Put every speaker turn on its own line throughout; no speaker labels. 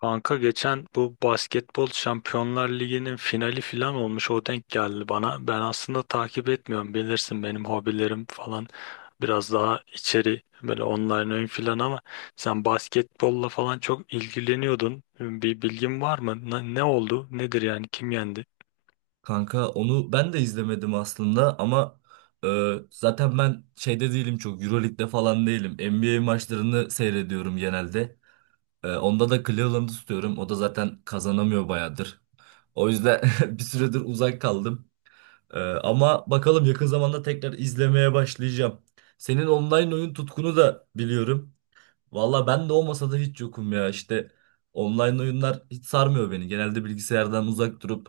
Kanka geçen bu basketbol Şampiyonlar Ligi'nin finali filan olmuş, o denk geldi bana. Ben aslında takip etmiyorum, bilirsin benim hobilerim falan biraz daha içeri, böyle online oyun filan, ama sen basketbolla falan çok ilgileniyordun. Bir bilgin var mı? Ne oldu? Nedir yani? Kim yendi?
Kanka onu ben de izlemedim aslında ama zaten ben şeyde değilim çok Euroleague'de falan değilim. NBA maçlarını seyrediyorum genelde. Onda da Cleveland'ı tutuyorum. O da zaten kazanamıyor bayağıdır. O yüzden bir süredir uzak kaldım. Ama bakalım yakın zamanda tekrar izlemeye başlayacağım. Senin online oyun tutkunu da biliyorum. Valla ben de olmasa da hiç yokum ya işte. Online oyunlar hiç sarmıyor beni. Genelde bilgisayardan uzak durup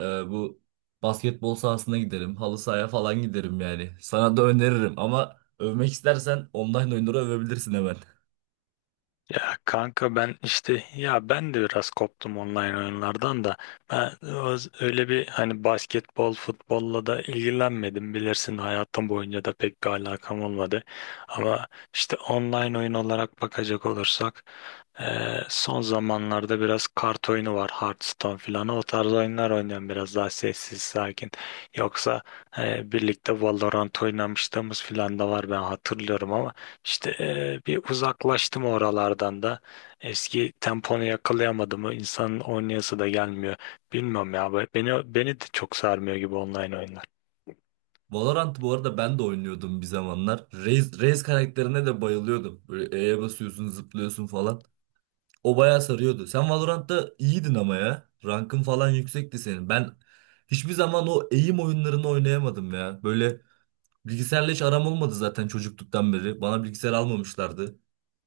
bu basketbol sahasına giderim. Halı sahaya falan giderim yani. Sana da öneririm ama övmek istersen online oyunları övebilirsin hemen.
Ya kanka, ben işte, ya ben de biraz koptum online oyunlardan da, ben öyle bir, hani basketbol futbolla da ilgilenmedim, bilirsin hayatım boyunca da pek bir alakam olmadı, ama işte online oyun olarak bakacak olursak, son zamanlarda biraz kart oyunu var. Hearthstone filan. O tarz oyunlar oynuyorum, biraz daha sessiz, sakin. Yoksa birlikte Valorant oynamışlığımız filan da var, ben hatırlıyorum, ama işte bir uzaklaştım oralardan da. Eski temponu yakalayamadım. O insanın oynayası da gelmiyor. Bilmiyorum ya. Beni de çok sarmıyor gibi online oyunlar.
Valorant bu arada ben de oynuyordum bir zamanlar. Raze karakterine de bayılıyordum. Böyle E'ye basıyorsun, zıplıyorsun falan. O bayağı sarıyordu. Sen Valorant'ta iyiydin ama ya. Rankın falan yüksekti senin. Ben hiçbir zaman o eğim oyunlarını oynayamadım ya. Böyle bilgisayarla hiç aram olmadı zaten çocukluktan beri. Bana bilgisayar almamışlardı.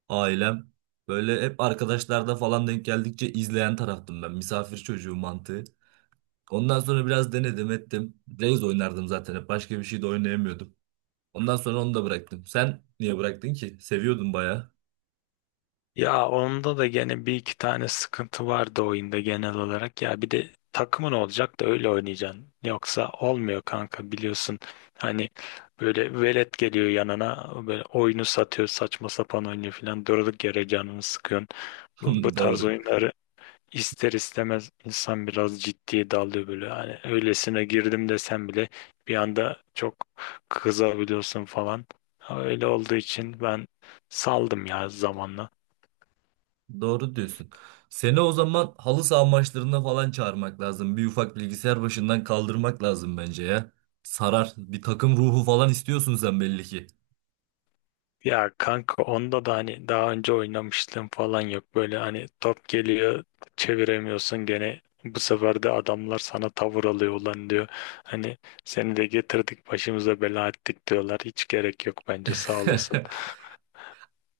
Ailem böyle hep arkadaşlarda falan denk geldikçe izleyen taraftım ben. Misafir çocuğu mantığı. Ondan sonra biraz denedim ettim. Reis oynardım zaten hep. Başka bir şey de oynayamıyordum. Ondan sonra onu da bıraktım. Sen niye bıraktın ki? Seviyordun bayağı.
Ya onda da gene bir iki tane sıkıntı vardı oyunda genel olarak. Ya bir de takımın olacak da öyle oynayacaksın. Yoksa olmuyor kanka, biliyorsun. Hani böyle velet geliyor yanına, böyle oyunu satıyor, saçma sapan oynuyor falan. Durduk yere canını sıkıyorsun. Bu tarz
Doğru.
oyunları ister istemez insan biraz ciddiye dalıyor böyle. Yani öylesine girdim desem bile, bir anda çok kızabiliyorsun falan. Öyle olduğu için ben saldım ya zamanla.
Doğru diyorsun. Seni o zaman halı saha maçlarına falan çağırmak lazım. Bir ufak bilgisayar başından kaldırmak lazım bence ya. Sarar. Bir takım ruhu falan istiyorsun sen belli ki.
Ya kanka, onda da hani daha önce oynamışlığım falan yok. Böyle hani top geliyor, çeviremiyorsun, gene bu sefer de adamlar sana tavır alıyor, ulan diyor. Hani seni de getirdik başımıza bela ettik diyorlar. Hiç gerek yok, bence sağ olasın.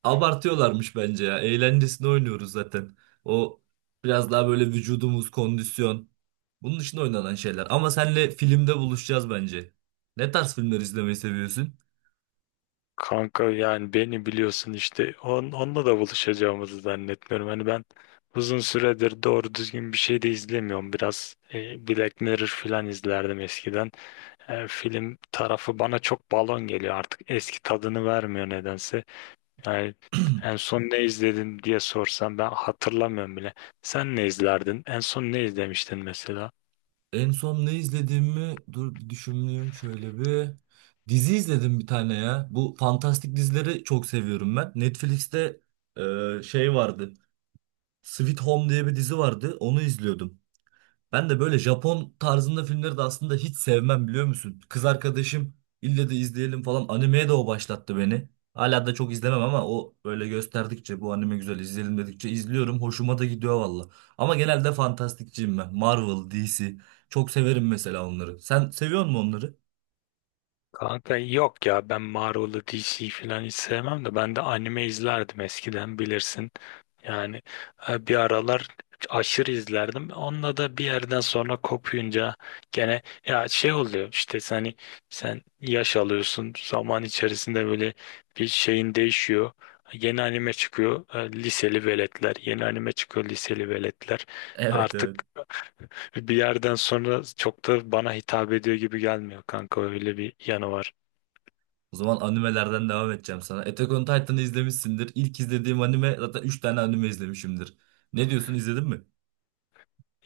Abartıyorlarmış bence ya. Eğlencesini oynuyoruz zaten. O biraz daha böyle vücudumuz, kondisyon. Bunun için oynanan şeyler. Ama senle filmde buluşacağız bence. Ne tarz filmler izlemeyi seviyorsun?
Kanka yani beni biliyorsun, işte onunla da buluşacağımızı zannetmiyorum. Hani ben uzun süredir doğru düzgün bir şey de izlemiyorum. Biraz Black Mirror falan izlerdim eskiden. Film tarafı bana çok balon geliyor artık. Eski tadını vermiyor nedense. Yani en son ne izledin diye sorsam ben hatırlamıyorum bile. Sen ne izlerdin? En son ne izlemiştin mesela?
En son ne izlediğimi dur bir düşüneyim şöyle bir. Dizi izledim bir tane ya. Bu fantastik dizileri çok seviyorum ben. Netflix'te şey vardı. Sweet Home diye bir dizi vardı. Onu izliyordum. Ben de böyle Japon tarzında filmleri de aslında hiç sevmem biliyor musun? Kız arkadaşım ille de izleyelim falan animeye de o başlattı beni. Hala da çok izlemem ama o böyle gösterdikçe bu anime güzel izleyelim dedikçe izliyorum. Hoşuma da gidiyor valla. Ama genelde fantastikçiyim ben. Marvel, DC. Çok severim mesela onları. Sen seviyor musun onları?
Kanka yok ya, ben Marvel'ı, DC falan hiç sevmem de, ben de anime izlerdim eskiden, bilirsin. Yani bir aralar aşırı izlerdim. Onunla da bir yerden sonra kopuyunca gene ya şey oluyor işte, hani sen yaş alıyorsun zaman içerisinde, böyle bir şeyin değişiyor. Yeni anime çıkıyor, liseli veletler, yeni anime çıkıyor liseli veletler,
Evet, evet.
artık bir yerden sonra çok da bana hitap ediyor gibi gelmiyor kanka, öyle bir yanı var.
O zaman animelerden devam edeceğim sana. Attack on Titan'ı izlemişsindir. İlk izlediğim anime zaten 3 tane anime izlemişimdir. Ne diyorsun izledin mi?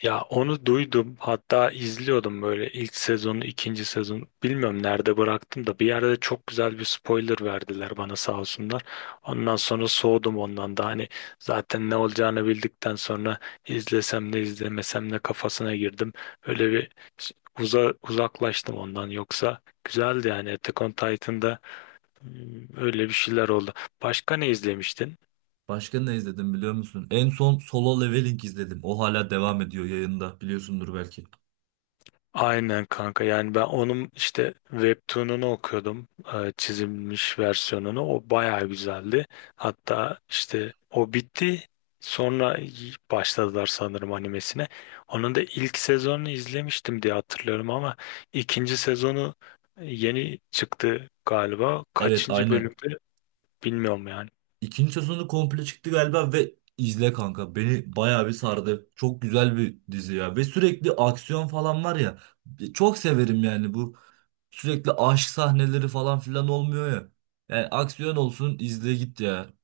Ya onu duydum. Hatta izliyordum böyle ilk sezonu, ikinci sezon. Bilmiyorum nerede bıraktım da, bir yerde çok güzel bir spoiler verdiler bana, sağ olsunlar. Ondan sonra soğudum ondan da. Hani zaten ne olacağını bildikten sonra izlesem ne izlemesem ne kafasına girdim. Öyle bir uzaklaştım ondan. Yoksa güzeldi yani Attack on Titan'da öyle bir şeyler oldu. Başka ne izlemiştin?
Başka ne izledim biliyor musun? En son Solo Leveling izledim. O hala devam ediyor yayında. Biliyorsundur belki.
Aynen kanka, yani ben onun işte webtoon'unu okuyordum, çizilmiş versiyonunu, o bayağı güzeldi, hatta işte o bitti, sonra başladılar sanırım animesine, onun da ilk sezonunu izlemiştim diye hatırlıyorum, ama ikinci sezonu yeni çıktı galiba,
Evet,
kaçıncı
aynen.
bölümde bilmiyorum yani.
İkinci sezonu komple çıktı galiba ve izle kanka. Beni bayağı bir sardı. Çok güzel bir dizi ya. Ve sürekli aksiyon falan var ya. Çok severim yani bu. Sürekli aşk sahneleri falan filan olmuyor ya. Yani aksiyon olsun izle git ya.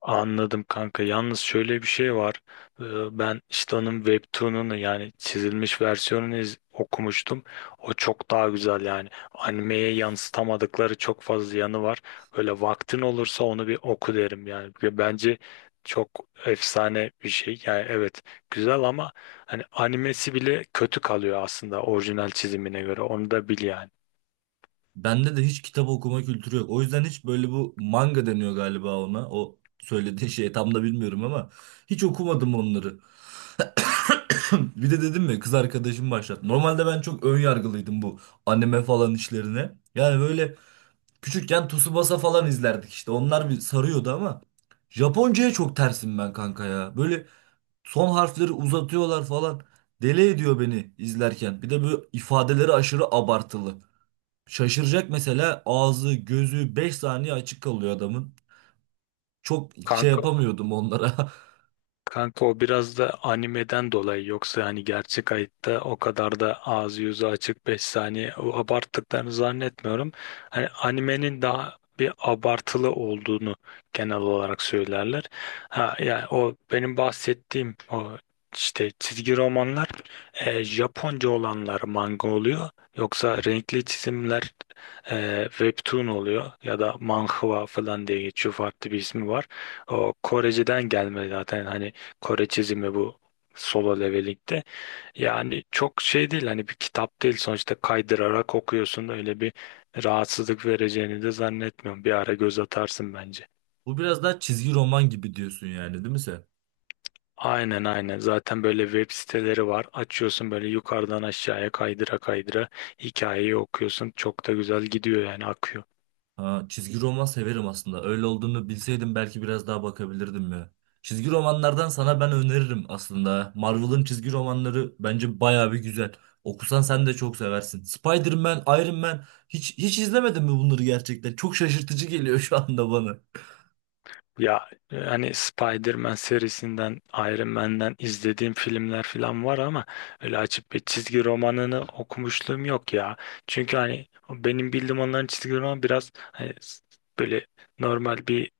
Anladım kanka. Yalnız şöyle bir şey var. Ee, Ben işte onun webtoon'unu, yani çizilmiş versiyonunu okumuştum. O çok daha güzel yani. Animeye yansıtamadıkları çok fazla yanı var. Böyle vaktin olursa onu bir oku derim yani. Ve bence çok efsane bir şey. Yani evet, güzel ama hani animesi bile kötü kalıyor aslında orijinal çizimine göre. Onu da bil yani.
Bende de hiç kitap okuma kültürü yok. O yüzden hiç böyle bu manga deniyor galiba ona. O söylediği şey tam da bilmiyorum ama hiç okumadım onları. Bir de dedim mi kız arkadaşım başlattı. Normalde ben çok ön yargılıydım bu anime falan işlerine. Yani böyle küçükken Tsubasa falan izlerdik işte. Onlar bir sarıyordu ama Japonca'ya çok tersim ben kanka ya. Böyle son harfleri uzatıyorlar falan. Deli ediyor beni izlerken. Bir de bu ifadeleri aşırı abartılı. Şaşıracak mesela ağzı, gözü 5 saniye açık kalıyor adamın. Çok şey
Kanka
yapamıyordum onlara.
Kanka, o biraz da animeden dolayı, yoksa hani gerçek hayatta o kadar da ağzı yüzü açık 5 saniye o abarttıklarını zannetmiyorum. Hani animenin daha bir abartılı olduğunu genel olarak söylerler. Ha yani o benim bahsettiğim o işte çizgi romanlar, Japonca olanlar manga oluyor. Yoksa renkli çizimler webtoon oluyor ya da manhwa falan diye geçiyor, farklı bir ismi var. O Koreceden gelme zaten, hani Kore çizimi bu Solo Leveling'de. Yani çok şey değil, hani bir kitap değil sonuçta, kaydırarak okuyorsun, öyle bir rahatsızlık vereceğini de zannetmiyorum. Bir ara göz atarsın bence.
Bu biraz daha çizgi roman gibi diyorsun yani değil mi sen?
Aynen, aynen, zaten böyle web siteleri var, açıyorsun böyle yukarıdan aşağıya kaydıra kaydıra hikayeyi okuyorsun, çok da güzel gidiyor yani, akıyor.
Ha, çizgi roman severim aslında. Öyle olduğunu bilseydim belki biraz daha bakabilirdim ya. Çizgi romanlardan sana ben öneririm aslında. Marvel'ın çizgi romanları bence bayağı bir güzel. Okusan sen de çok seversin. Spider-Man, Iron Man hiç izlemedin mi bunları gerçekten? Çok şaşırtıcı geliyor şu anda bana.
Ya hani Spider-Man serisinden, Iron Man'den izlediğim filmler falan var ama öyle açıp bir çizgi romanını okumuşluğum yok ya. Çünkü hani benim bildiğim onların çizgi romanı biraz hani böyle normal bir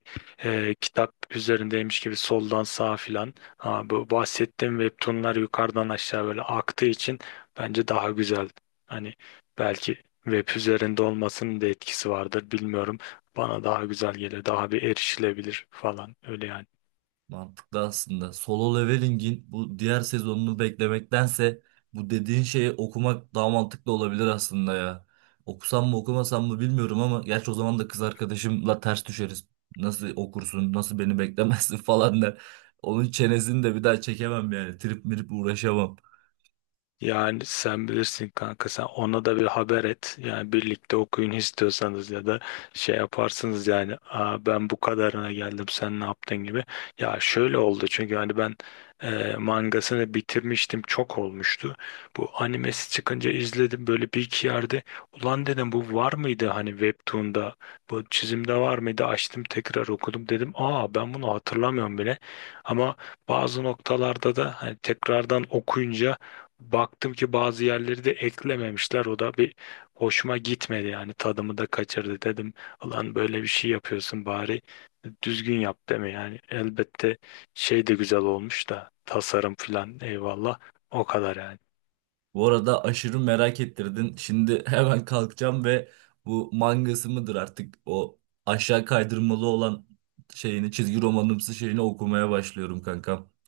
kitap üzerindeymiş gibi, soldan sağa filan. Ha, bu bahsettiğim webtoonlar yukarıdan aşağı böyle aktığı için bence daha güzel. Hani belki web üzerinde olmasının da etkisi vardır, bilmiyorum. Bana daha güzel gelir, daha bir erişilebilir falan, öyle yani.
Mantıklı aslında. Solo leveling'in bu diğer sezonunu beklemektense bu dediğin şeyi okumak daha mantıklı olabilir aslında ya. Okusam mı okumasam mı bilmiyorum ama gerçi o zaman da kız arkadaşımla ters düşeriz. Nasıl okursun, nasıl beni beklemezsin falan der. Onun çenesini de bir daha çekemem yani. Trip mirip uğraşamam.
Yani sen bilirsin kanka, sen ona da bir haber et. Yani birlikte okuyun istiyorsanız, ya da şey yaparsınız yani, aa, ben bu kadarına geldim sen ne yaptın gibi. Ya şöyle oldu, çünkü hani ben mangasını bitirmiştim, çok olmuştu. Bu animesi çıkınca izledim böyle bir iki yerde. Ulan dedim, bu var mıydı hani webtoon'da, bu çizimde var mıydı, açtım tekrar okudum, dedim aa, ben bunu hatırlamıyorum bile, ama bazı noktalarda da hani tekrardan okuyunca baktım ki bazı yerleri de eklememişler. O da bir hoşuma gitmedi yani, tadımı da kaçırdı dedim. Ulan böyle bir şey yapıyorsun, bari düzgün yap deme yani. Elbette şey de güzel olmuş da, tasarım filan eyvallah, o kadar yani.
Bu arada aşırı merak ettirdin. Şimdi hemen kalkacağım ve bu mangası mıdır artık o aşağı kaydırmalı olan şeyini çizgi romanımsı şeyini okumaya başlıyorum kankam.